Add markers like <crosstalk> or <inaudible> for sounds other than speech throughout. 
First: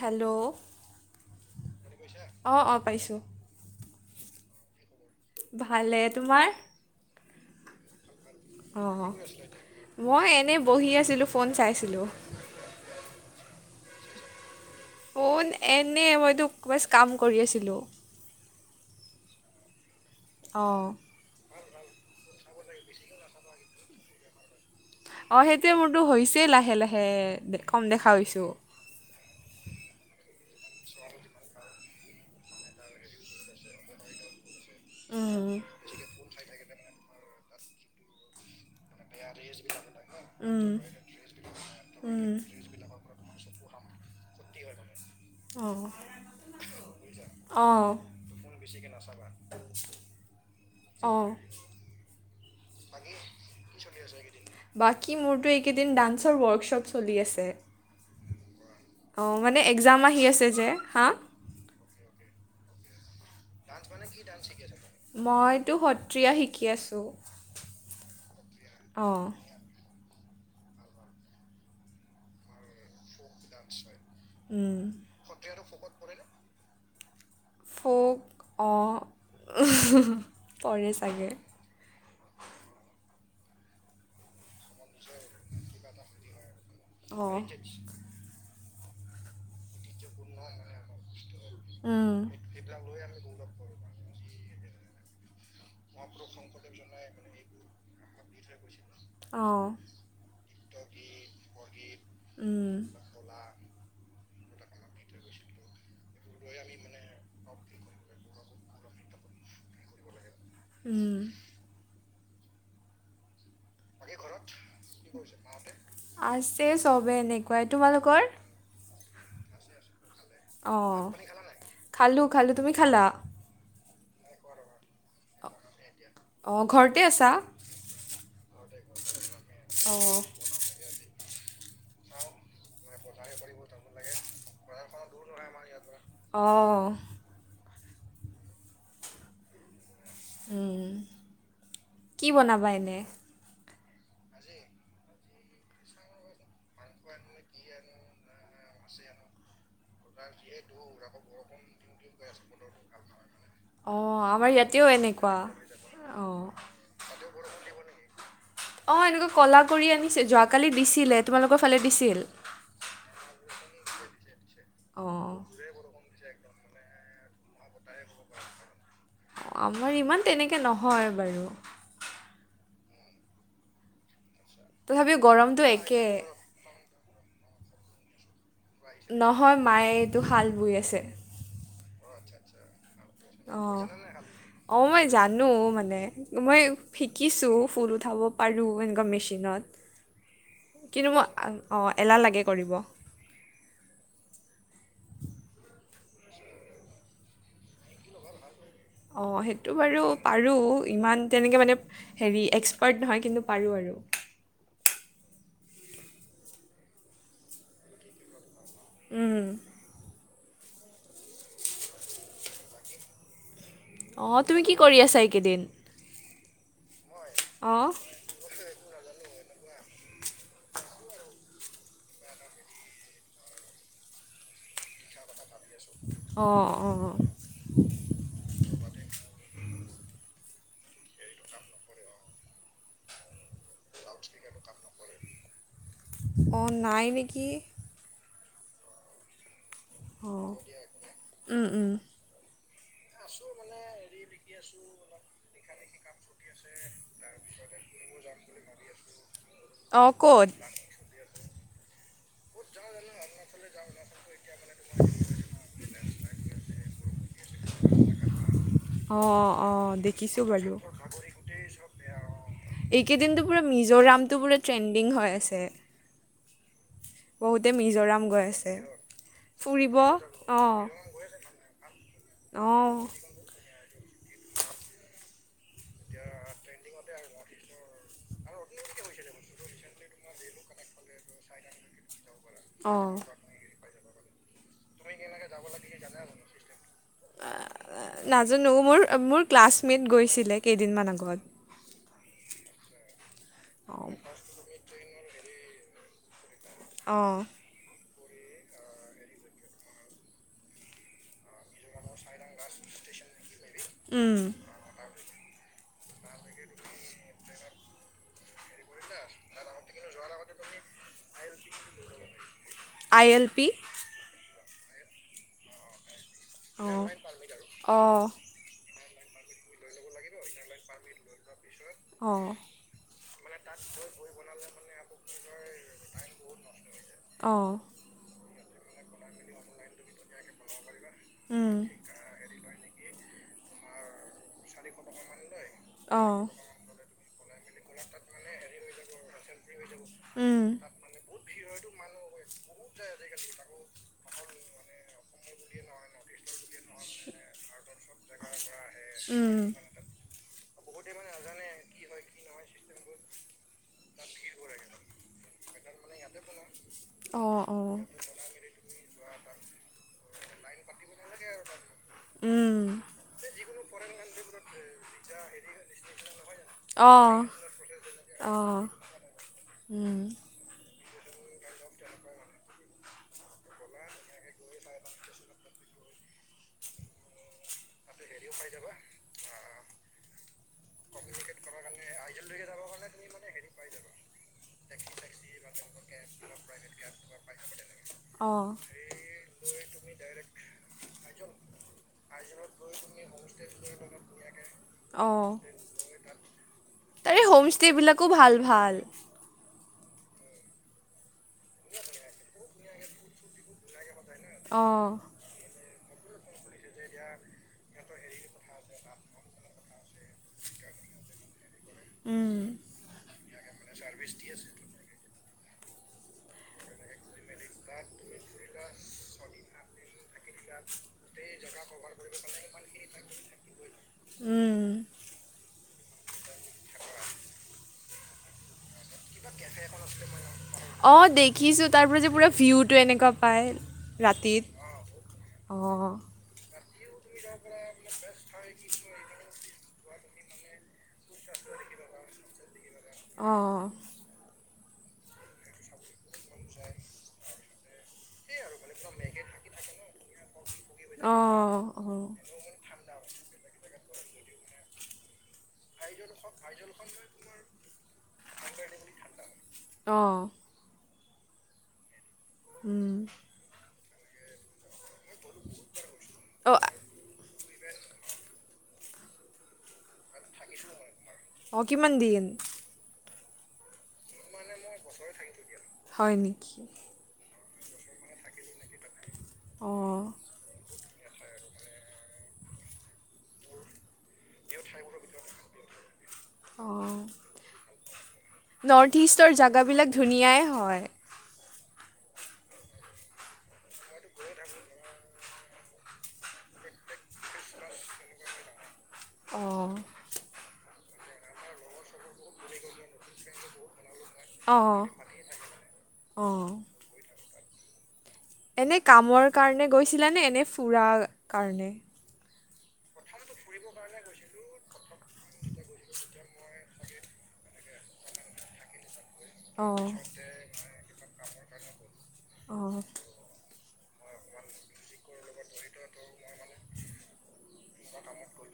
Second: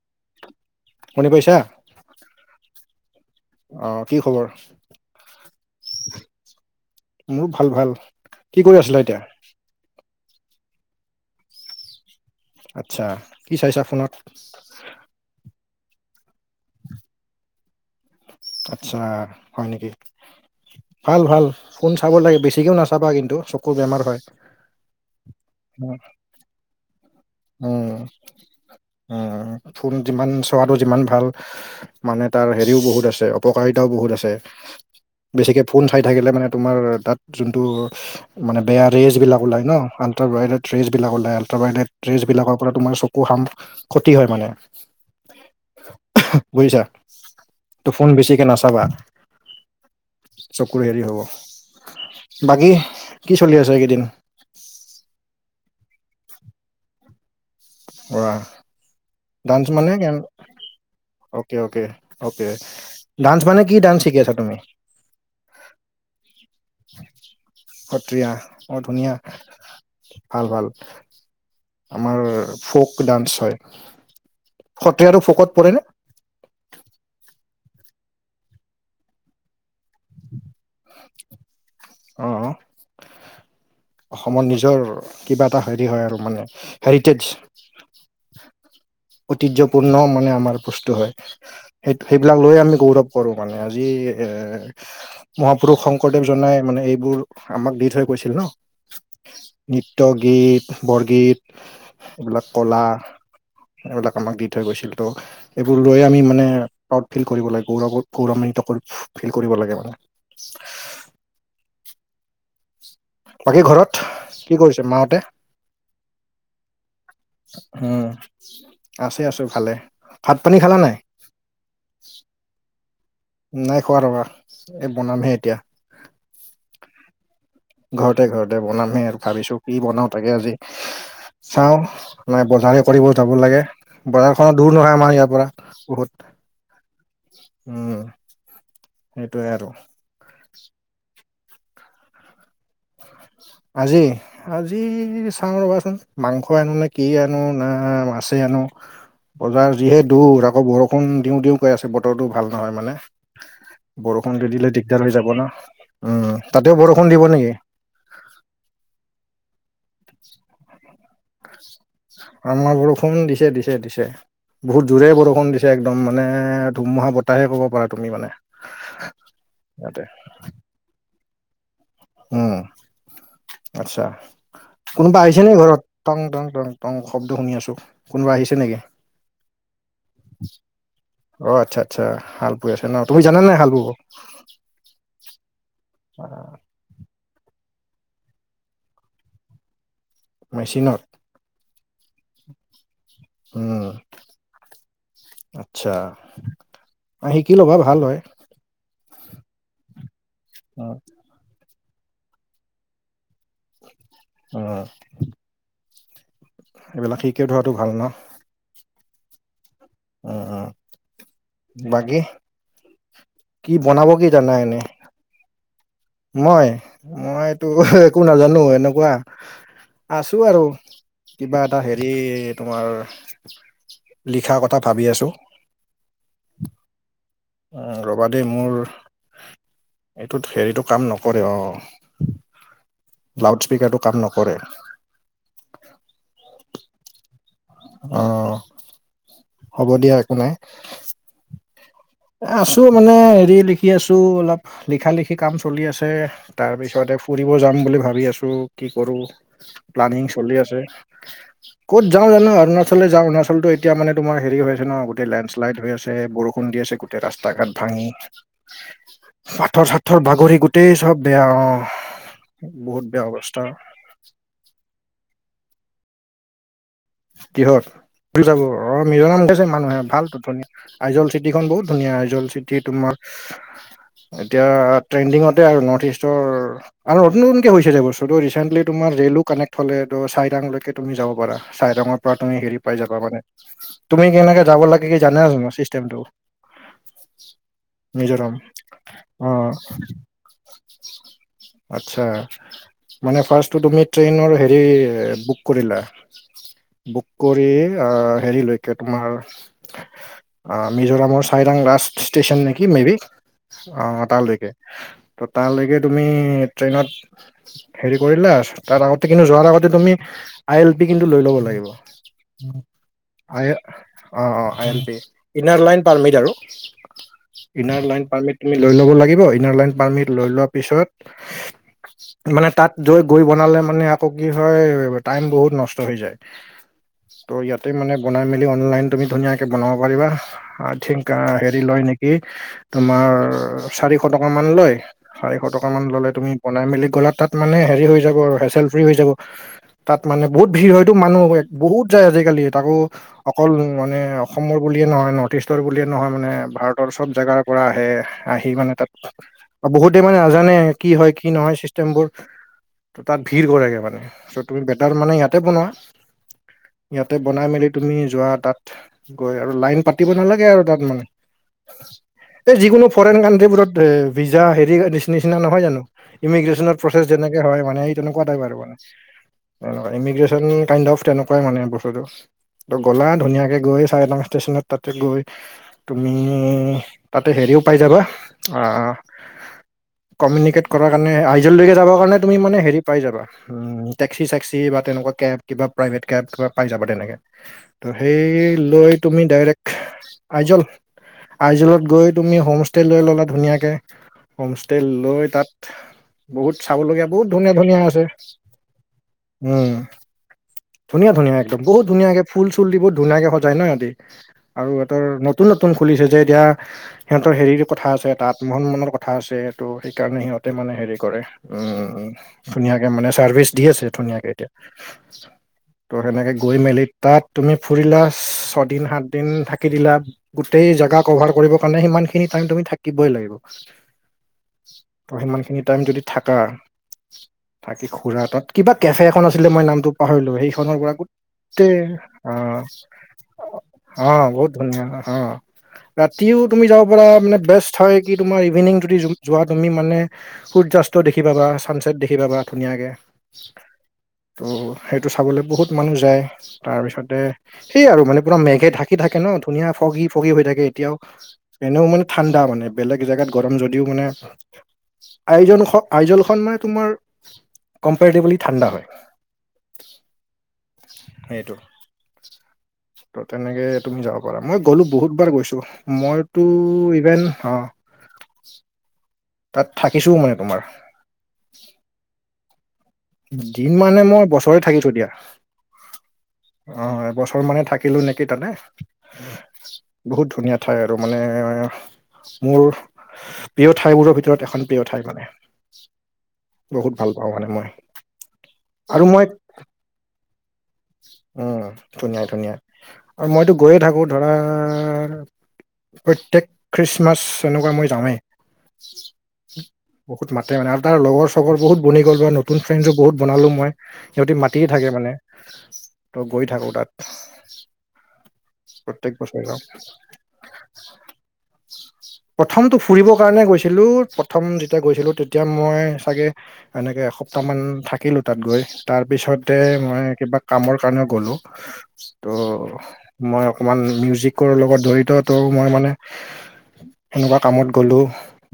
Hello শুনি পাইছা অ', অ' পাইছোঁ। অ কি খবৰ ভালে, তোমাৰ? মোৰ ভাল ভাল। কি কৰি আছিলা অ' এতিয়া মই এনেই বহি আছিলোঁ, ফোন চাইছিলোঁ। আচ্ছা, কি চাইছা ফোনত? ফোন এনে মইতো বাছ কাম কৰি আছিলোঁ। আচ্ছা, হয় নেকি? অ'। ভাল ভাল, ফোন চাব লাগে, বেছিকৈও নাচাবা কিন্তু চকুৰ বেমাৰ হয়। অ' সেইটোয়ে উম মোৰতো হৈছেই লাহে লাহে, কম দেখা হৈছোঁ। উ, ফোন যিমান চোৱাটো যিমান ভাল মানে তাৰ হেৰিও বহুত আছে। অপকাৰিতাও বহুত আছে। বেছিকে ফোন চাই থাকিলে মানে তোমাৰ তাত যোনটো মানে বেয়া ৰেজবিলাক ওলাই ন' আলট্ৰাবাইডে টেছবিলাক ওলাই, আলট্ৰাভাইডেড ট্ৰেছবিলকৰপৰা তোমাৰ চকু খাম ক্ষতি হয় মানে, বুজিছা? অ'। ফোন বেছিকে নাচাবা। চকুৰ হেৰি হ'ব অ'। বাকী কি চলি আছে এইকেইদিন? বাকী মোৰতো এইকেইদিন ডান্সৰ ৱৰ্কশ্বপ চলি আছে। পুৰা অ' মানে ডান্স একজাম কেন- আহি আছে যে। হা? Okay okay, okay. ডান্স মানে কি ডান্স শিকি আছা তুমি? মইতো সত্ৰীয়া শিকি আছোঁ, সত্ৰীয়া ধুনীয়া অ'। ভাল ভাল। আমাৰ ফ'ক ডান্স হয়। উম। সত্ৰীয়াটো ফকত পৰেনে <unintelligible> ফোক, অ' পৰে চাগে। অ'। অসমৰ নিজৰ কিবা এটা হেৰি হয় আৰু মানে হেৰিটেজ। <inaudible> ঐতিহ্যপূৰ্ণ মানে আমাৰ বস্তু হয়, সেই উম সেইবিলাক লৈয়ে আমি গৌৰৱ কৰোঁ মানে। আজি এ মহাপুৰুষ শংকৰদেৱ জনাই মানে এইবোৰ আমাক দি থৈ গৈছিল অঁ ন'। নৃত্য, গীত, বৰগীত এইবিলাক উম কলা। এইবিলাক আমাক দি থৈ গৈছিল ত' এইবোৰ লৈয়ে আমি মানে <unintelligible> ফিল কৰিব লাগে, গৌৰৱ গৌৰমিত কৰি ফিল কৰিব লাগে মানে। উম। বাকী ঘৰত? বাকী কি কৰিছে মাহঁতে ঘৰত মাহঁতে? আছে চবে এনেকুৱাই। উম তোমালোকৰ? আছে আছে, ভালে। ভাত পানী অ'। খালা নাই ভাত পানী খালা নাই? খালোঁ খালোঁ, তুমি খালা? নাই খোৱা ৰ'বা, এই বনামহে এতিয়া। অ' ঘৰতে আছা? ঘৰতে ঘৰতে বনামহে, ভাবিছোঁ কি বনাও অঁ তাকে আজি। চাওঁ মানে বজাৰে কৰিব যাব লাগে, বজাৰখন দূৰ নহয় আমাৰ ইয়াৰপৰা। বহুত। অ'। উম, সেইটোৱে আৰু। উম, কি বনাবা এনে? আজি আজি চাওঁ ৰ'বাচোন মাংস আনো নে কি আনো না মা ছে আনো। বজাৰ যিহে দূৰ আকৌ বৰষুণ দিওঁ দিওঁ কৰি আছে বতৰটো ভাল নহয় মানে। অঁ বৰষুণ আমাৰ দি দিলে ইয়াতেও দিগদাৰ হৈ যাব এনেকুৱা ন উম, অঁ তাতেও বৰষুণ দিব নেকি? অঁ এনেকুৱা ক'লা কৰি আনিছে যোৱাকালি দিছিলে। তোমালোকৰ ফালে দিছিল আমাৰ বৰষুণ দিছে দিছে দিছে বহুত জোৰে অঁ বৰষুণ দিছে একদম মা নে ধুমুহা বতাহে ক'ব পাৰা তুমি মানে আমাৰ ইয়াতে ইমান তেনেকে নহয় বাৰু। উম, আচ্ছা। তথাপিও কোনোবা আহিছে নি গৰমটো ঘৰত? একে টং টং টং টং শব্দ শুনি আছোঁ। কোনোবা আহিছে নেকি? নহয় মায়ে এইটো শাল বৈ আছে। অ' আচ্ছা আচ্ছা হাল বৈ আছে ন, তুমি জানা নাই হাল ব'ব? অ মই জানো মানে মই শিকিছোঁ ফুল উঠাব পাৰোঁ এনেকুৱা মেচিনত মেচিনত কিন্তু মই অঁ এলাহ লাগে কৰিব। উম। আচ্ছা, শিকি ল'বা ভাল হয়। অ সেইটো বাৰু পাৰো উম ইমান তেনেকৈ মানে হেৰি এক্সপাৰ্ট নহয় কিন্তু পাৰোঁ আৰু অঁ এইবিলাক শিকি থোৱাটো ভাল ন। উম। উম উম, বাকী? কি বনাব কি অঁ জানা তুমি এনে? কৰি আছা এইকেইদিন মই মইটো অঁ একো নাজানো এনেকুৱা আছো আৰু কিবা এটা হেৰি তোমাৰ লিখা কথা ভাবি আছোঁ। অঁ অঁ উম ৰ'বা দেই মোৰ এইটোত হেৰিটো কাম নকৰে অঁ লাউডস্পকাৰটো কাম নকৰে। অঁ নাই নেকি। অ' হ'ব দিয়া একো নাই অ' উম উম। আছো মানে হেৰি লিখি আছো অলপ লিখা লিখি কাম চলি আছে। তাৰপিছতে ফুৰিব যাম বুলি ভাবি আছো কি কৰো অঁ প্লানিং ক'ত চলি আছে। ক'ত যাওঁ জানো অৰুণাচলে যাওঁ অৰুণাচলতো এতিয়া মানে তোমাৰ হেৰি হৈ আছে ন গোটেই লেণ্ডশ্লাইড হৈ আছে, বৰষুণ দি আছে গোটেই ৰাস্তা ঘাট ভাঙি। অঁ পাথৰ অঁ চাথৰ দেখিছোঁ বাগৰি গোটেই চব বেয়া অঁ। এইকেইদিনটো পুৰা মিজোৰামটো পুৰা ট্ৰেণ্ডিং হৈ আছে। বহুতে কিহত মিজোৰাম গৈ আছে অ' মিজোৰাম গৈছে ফুৰিব মানুহে ভালটো অ ধুনীয়া, আইজল চিটিখন বহুত ধুনীয়া আইজল চিটি অ তোমাৰ, এতিয়া ট্ৰেন্দিংতে আৰু নৰ্থ ইষ্টৰ আৰু নতুন নতুনকে হৈছে যে বস্তুটো ৰিচেণ্টলি তোমাৰ ৰেলো কানেক্ট হ'লে। চাৰিটাং লৈকে তুমি যাব পাৰা চাৰিটাঙৰ পৰা তুমি হেৰি অ পাই যাবা মানে। তুমি কেনেকে যাব লাগে কি জানাই চোন চিষ্টেমটো। <unintelligible> মিজোৰাম নাজানো মোৰ-মোৰ অ ক্লাছমেট গৈছিলে কেইদিনমান আগত। আচ্ছা! মানে ফাৰ্ষ্টটো তুমি অ ট্ৰেইনৰ হেৰি বুক কৰিলা? <unintelligible> অ বুক কৰি আহ হেৰি লৈ <unintelligible> কে তোমাৰ <unintelligible> আহ মিজোৰামৰ চাইৰাং ৰাজ ষ্টেচন নেকি মেবি অঁ উম তালৈকে? <unintelligible> ত তাৰলৈকে তুমি ট্ৰেইনত হেৰি কৰিলা <unintelligible> তাৰ আগতে কিন্তু যোৱাৰ আগতে তুমি আই এল পিক <unintelligible> লৈ লব লাগিব। <unintelligible> আই এল পি অ-অ, আইএলপি <unintelligible> পাৰ্মিট আৰু <unintelligible> অঁ ইনাৰ অঁ লাইন পাৰ্মিট তুমি লৈ ল'ব লাগিব। ইনাৰ লাইন পাৰ্মিট লৈ লোৱাৰ পিছত <unintelligible> অঁ মানে তাত গৈ-গৈ বনালে মানে আকৌ কি হয় টাইম বহুত নষ্ট <unintelligible> হৈ যায়। ত অঁ ইয়াতে মানে বনাই মেলি অনলাইন তুমি ধুনীয়া <unintelligible> <unintelligible> বনাব পাৰিবা। আই থিং অঁ হেৰি লয় নেকি? <unintelligible> তোমাৰ চাৰিশ টকা মান লয়। চাৰিশ টকা মান অঁ ললে অঁ তুমি <unintelligible> বনাই মেলি গ'লা তাত মানে হেৰি হৈ যাব হেচেল ফ্ৰী হৈ যাব। তাত মানে <unintelligible> বহুত ভিৰ হয়তো মানুহ বহুত যায় আজিকালি তাকো অকল মানে অসমৰ বুলিয়ে নহয় <unintelligible> নৰ্থ ইষ্টৰ বুলিয়ে নহয় মানে ভাৰতৰ সব জেগাৰ পৰা আহে মানে আহি মানে তাত <unintelligible> বহুত বহুতে মানে নাজানে কি হয় কি নহয় চিষ্টেমবোৰ? ত তাত ভিৰ কৰে গে মানে। <unintelligible> চ তুমি বেটাৰ মানে ইয়াতে বনোৱা ইয়াতে বনাই মেলি তুমি যোৱা তাত <unintelligible> গৈ আৰু লাইন পাতিব নালাগে আৰু তাত মানে। <unintelligible> এই যিকোনো ফৰেন কানট্ৰিবোৰত এ ভিজা হেৰি নিচিনা নহয় জানো? <unintelligible> ইমিগজেছনৰ প্ৰচেছ যেনেকে হয় মানে তেনেকুৱা টাইপ আৰু অঁ মানে। <unintelligible> ইমিগ <unintelligible> <unintelligible> কাইণ্ট অফ তেনেকুৱাই মানে বস্তুটো। ত গ'লা ধুনীয়া <unintelligible> গৈ চাই লাং ষ্টেচনত তাতে গৈ তুমি তাতে হেৰিও পাই যাবা আহ <unintelligible> কমিউনিকেট কৰাৰ কাৰণে আইজেললৈকে যাব কাৰণে তুমি হেৰি পাই যাবা। <unintelligible> উম! টেক্সি-চেক্সি বা তেনেকুৱা কেব, কিবা প্ৰাইভেট কেব কিবা পাই যাবা তেনেকে। <unintelligible> ত' অঁ অঁ সেই লৈ তুমি ডাইৰেক্ট আইজল <unintelligible> আইজলত গৈ তুমি হোমষ্টে' লৈ ল'লা ধুনীয়াকে। হোমষ্টে লৈ অঁ তাত <unintelligible> বহুত চাবলগীয়া তাৰে বহুত ধুনীয়া-ধুনীয়া আছে। হোমষ্টেবিলাকো <inaudible> ভাল ভাল। <inaudible> উম! ধুনীয়া-ধুনীয়া। <unintelligible> বহুত ধুনীয়াকে ফুল-চুল দি বহুত ধুনীয়াকে সজায় ন সিহঁতি আৰু ইহঁতৰ <unintelligible> নতুন-নতুন খুলিছে যে এতিয়া সিহঁতৰ হেৰি কথা আছে, এটা মান-সন্মনৰ ক <unintelligible> কথা আছেটো সেইকাৰণে সিহঁতে মানে হেৰি কৰে, উম <unintelligible> ধুনীয়াকে মানে চাৰ্ভিচ দি আছে ধুনীয়াকে এতিয়া। ত' সেনেকে <unintelligible> গৈ মেলি তাত তুমি ফুৰিলা ছয়দিন, সাতদিন থাকি দিলা। <unintelligible> গোটেই জেগা কভাৰ কৰিবৰ কাৰণে সিমানখিনি টাইম তুমি থাকিবই লাগিব। <unintelligible> উম। <inaudible> ত সিমানখিনি টাইম যদি থাকা, থাকি খুৰা তাত কিবা কেফে <unintelligible> খন আছিলে মই নামটো পাহৰিলোঁ সেইখনৰ পৰা অঁ দেখিছোঁ গোটেই তাৰ পৰা যে পুৰা আহ ভিউটো এনেকুৱা পায় <unintelligible> অঁ! ৰাতিত বহুত ধুনীয়া অঁ। <unintelligible> অঁ। <unintelligible> ৰাতিও তুমি যাব পৰা মানে বেষ্ট হয় কি তোমাৰ ইভিনিং যদি যোৱা তুমি মানে সূৰ্য্যা <unintelligible> <unintelligible> দেখি পাবা, চানচছেট দেখি পাবা ধুনীয়াকে। <inaudible> অঁ ত' সেইটো চাবলে বহুত মানুহ যায় তাৰপিছতে সেই আৰু মানে পুৰা মেঘে ঢাকি ঢাকে ন ধুনীয়া ফগি ফগি হৈ থাকে এতিয়াও। অঁ এনেও মানে অঁ ঠাণ্ডা মানে বেলেগ জেগাত গৰম যদিও মানে আইনজখ আইজনলখন মানে তোমাৰ কম্পেৰিটিভেলি ঠাণ্ডা হয়। অ সেইটো উম ত' তেনেকে তুমি যাব পাৰা মই গ'লোঁ বহুতবাৰ গৈছোঁ মইতো অঁ ইভেন অ তাত থাকিছোও মানে তোমাৰ। অ কিমান দিন? দিন মানে মই বছৰে থাকিছো দিয়া। হয় নেকি অ এবছৰ মানে থাকিলো নেকি তাতে অঁ বহুত ধুনীয়া। ঠাই আৰু মানে মোৰ প্ৰিয় ঠাইবোৰৰ ভিতৰত এখন প্ৰিয় ঠাই মানে অঁ বহুত ভাল পাওঁ মানে মই। নৰ্থ আৰু মই ইষ্টাৰ জেগাবিলাক ধুনীয়াই হয়। উম ধুনীয়া ধুনীয়া আৰু মইতো গৈয়ে থাকো ধৰা প্ৰত্যেক খ্ৰীষ্টমাছ এনেকুৱা মই যাওৱে অঁ বহুত মাতে মানে আৰু তাৰ লগৰ চগৰ বহুত বনি গ'ল পোৰা নতুন ফ্ৰেণ্ডো বহুত বনালো মই সিহঁতি মাতিয়ে অঁ থাকে মানে। ত গৈ থাকো তাত। এনেই প্ৰত্যেক কামৰ বছৰে যাওঁ কাৰণে গৈছিলা নে নে ফুৰাৰ কাৰণে প্ৰথমটো ফুৰিবৰ কাৰণে গৈছিলোঁ প্ৰথম যেতিয়া গৈছিলোঁ তেতিয়া মই চাগে এনেকে এসপ্তাহমান থাকিলোঁ তাত গৈ তাৰপিছত তে অঁ মই কিবা কামৰ কাৰণে গলো অঁ ত' মই অকণমান মিউজিকৰ লগত জড়িত ত মই মানে সেনকা কামত গলো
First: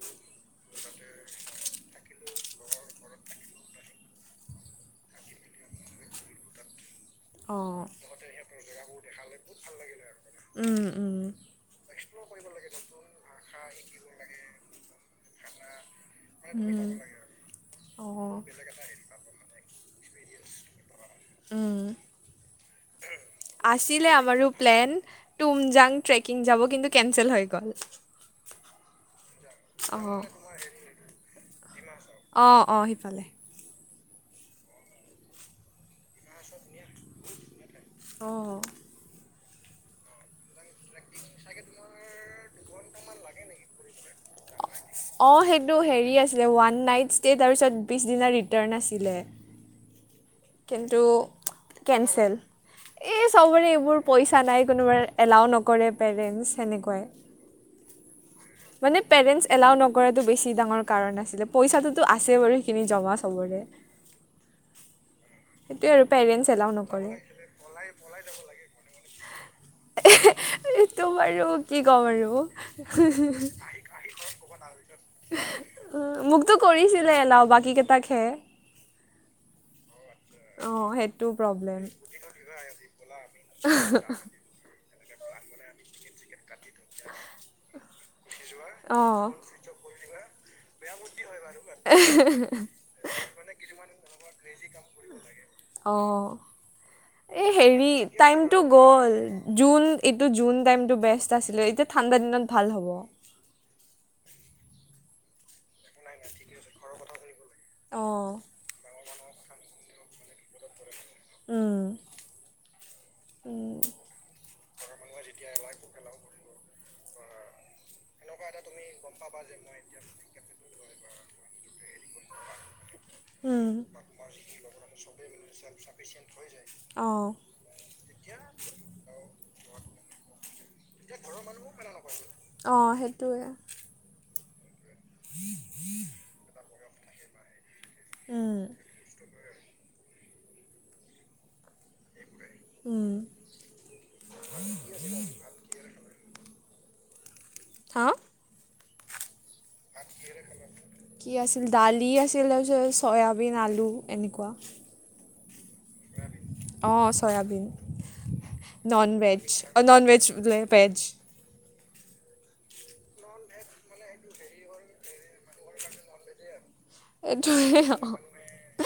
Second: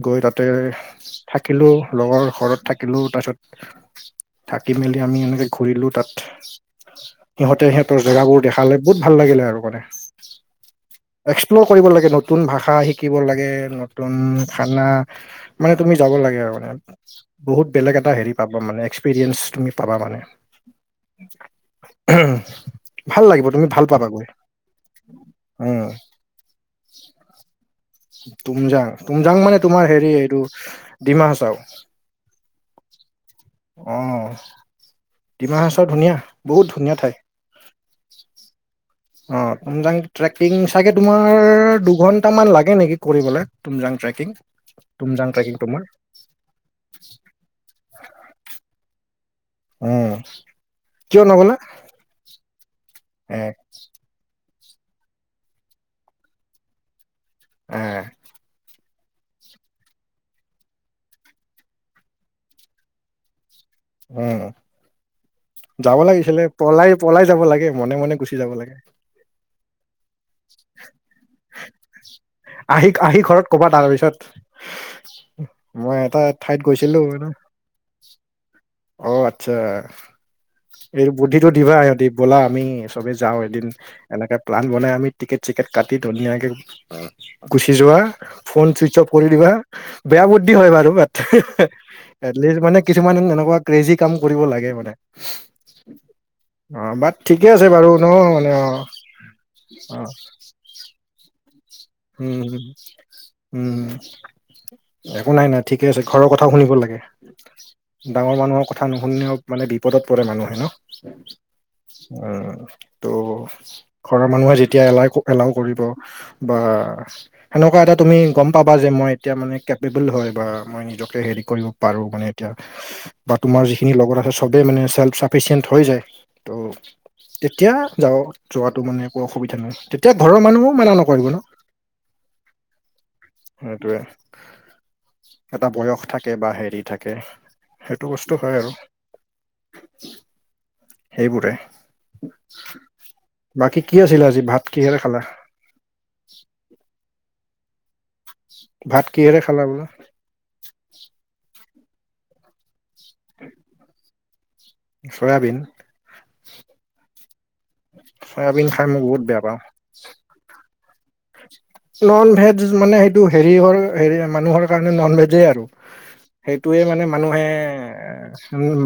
গৈ তাতে থাকিলো লগৰ ঘৰত থাকিলো তাৰপিছত থাকি মেলি আমি এনেকে ঘূৰিলো তাত সিহঁতে অঁ সিহঁতৰ জেগাবোৰ দেখালে বহুত ভাল লাগিলে আৰু মানে। উম উম এক্সপ্ল'ৰ কৰিব লাগে নতুন ভাষা শিকিব লাগে, নতুন খানা মানে তুমি যাব লাগে আৰু উম মানে বহুত বেলেগ এটা হেৰি অঁ পাব মানে এক্স- পিৰিয়েঞ্চ তুমি পাব মানে। উম ভাল লাগিব তুমি ভাল আছিলে পাবাগৈ আমাৰো প্লেন উম তুমজাং ট্ৰেক কিন যাব কিন্তু কেনচেল হৈ গ'ল। তুমজাং তুমজাং মানে তোমাৰ অ হেৰি এইটো অ অ সিফালে ডিমাহাচাও অ। ডিমাহাচাও ধুনীয়া বহুত ধুনীয়া ঠাই। অ অ তুমজাং ট্ৰেকিং চাগে তোমাৰ দুঘন্টামান লাগে নেকি কৰিবলে তুমজাং ট্ৰেকিং তুমজাং অ ট্ৰেকিং সেইটো তোমাৰ হেৰি আছিলে ওৱান নাইট ষ্টেট তাৰপিছত বিছ দিনা ৰিটাৰ্ণ আছিলে। উম কিন্তু কিয় নগলা কেঞ্চেল এই এ চবৰে এইবোৰ পইচা নাই কোনোবাই এলাউ নকৰে পেৰেণ্টছ সেনেকুৱাই এহ মানে পেৰেণ্টছ এলাও নকৰাটো বেছি ডাঙৰ কাৰণ আছিলে পইচাটোতো আছে বাৰু সেইখিনি জগা চাবলে উম যাব আৰু লাগিছিলে পেৰেণ্টছ এলাও পলাই নকৰে পলাই যাব লাগে মনে মনে গুচি যাব লাগে এইতো বাৰু কি কম আৰু আহি হুহো আহি ঘৰত ক'বা তাৰপিছত মই এটা মোকতো ঠাইত গৈছিলো কৰিছিলে এলাও বাকী কেইটাক হে অ আচ্ছা অ' এই সেইটো বুদ্ধিটো দিবা প্ৰব্লেম সিহঁতি ব'লা আমি চবেই যাও এদিন এনেকে প্লান বনাই আমি টিকেট চিকেট কাটি ধুনীয়াকৈ গুচি যোৱা ফোন চুইচ অফ কৰি অ' দিবা বেয়া বুদ্ধি হয় বাৰু বাট এটলিষ্ট মানে কিছুমান এনেকুৱা ক্ৰেজি কাম কৰিব লাগে মানে অ অ বাট এ ঠিকে আছে হেৰি বাৰু ন মানে টাইমতো অ গ'ল জুন অ এইটো জুন টাইমতটো বেষ্ট আছিলে এতিয়া ঠাণ্ডা উম দিনত ভাল হ'ব উম একো নাই নাই ঠিকে আছে ঘৰৰ কথাও শুনিব লাগে অ' ডাঙৰ মানুহৰ কথা নুশুনিল অ মানে বিপদত পৰে মানুহে ন উম, ত' উম, ঘৰৰ মানুহে যেতিয়া এলাই এলাউ কৰিব বা সেনেকুৱা এ তুমি গম পাবা যে মই এতিয়া মান কেবল হয় বা মই নিকে হে কৰিব পাৰো মানে এতিয়া বা তোমাৰ উম, যিখিনি লগত আছে সবেই মানে সেলফ চাফিচিয়েণ্ট হৈ যায় ত' অ' তেতিয়া যাও যোৱাটো মানে একো অসুবিধা নাই তেতিয়া ঘৰৰ মানুহো মনা নকৰিব ন <unintelligible> অঁ সেইটোৱে হেতুয়ে এটা বয়স থাকে বা হেৰি থাকে সেইটো বসষ্টু হয় উম, আৰু সেইবোৰে উম, বাকী কি আছিলে আজি ভাত কিহেৰে খালে হা ভাত কিহেৰে খালা বুলো কি আছিল দালি আছিল তাৰপিছত চয়াবিন আলু এনেকুৱা চয়াবিন অঁ চয়াবিন চয়াবিন খাই মই বহুত বেয়া ননভেজ পাওঁ ননবেজ বোলে ভেজ নন ভেজ মানে সেইটো হেৰি হে মানুহৰ কাৰণে নন ভেজে আৰু ম সেইটোৱে মানে মানুহে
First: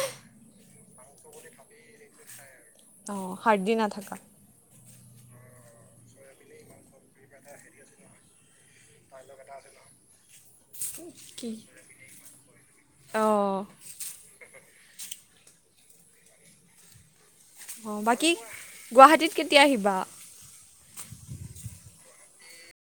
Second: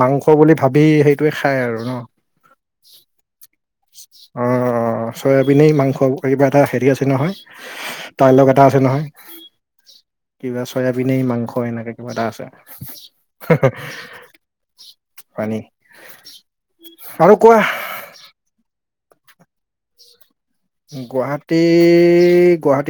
মাংস বুলি ভাবি সেইটোৱে খায় আৰু ন অঁ সাদদি নাথাকা অ অ চয়াবিনেই মাংস কিবা এটা হেৰি আছে নহয় টাইলক এটা আছে নহয় কিবা চয়াবিনেই কি মাংস এনেকে কিবা এটা আছে অঁ অ হয়নী আৰু ক অ বাকী গুৱাহাটীত কেতিয়া আহিবা গুৱাহাটী গুৱাহাটী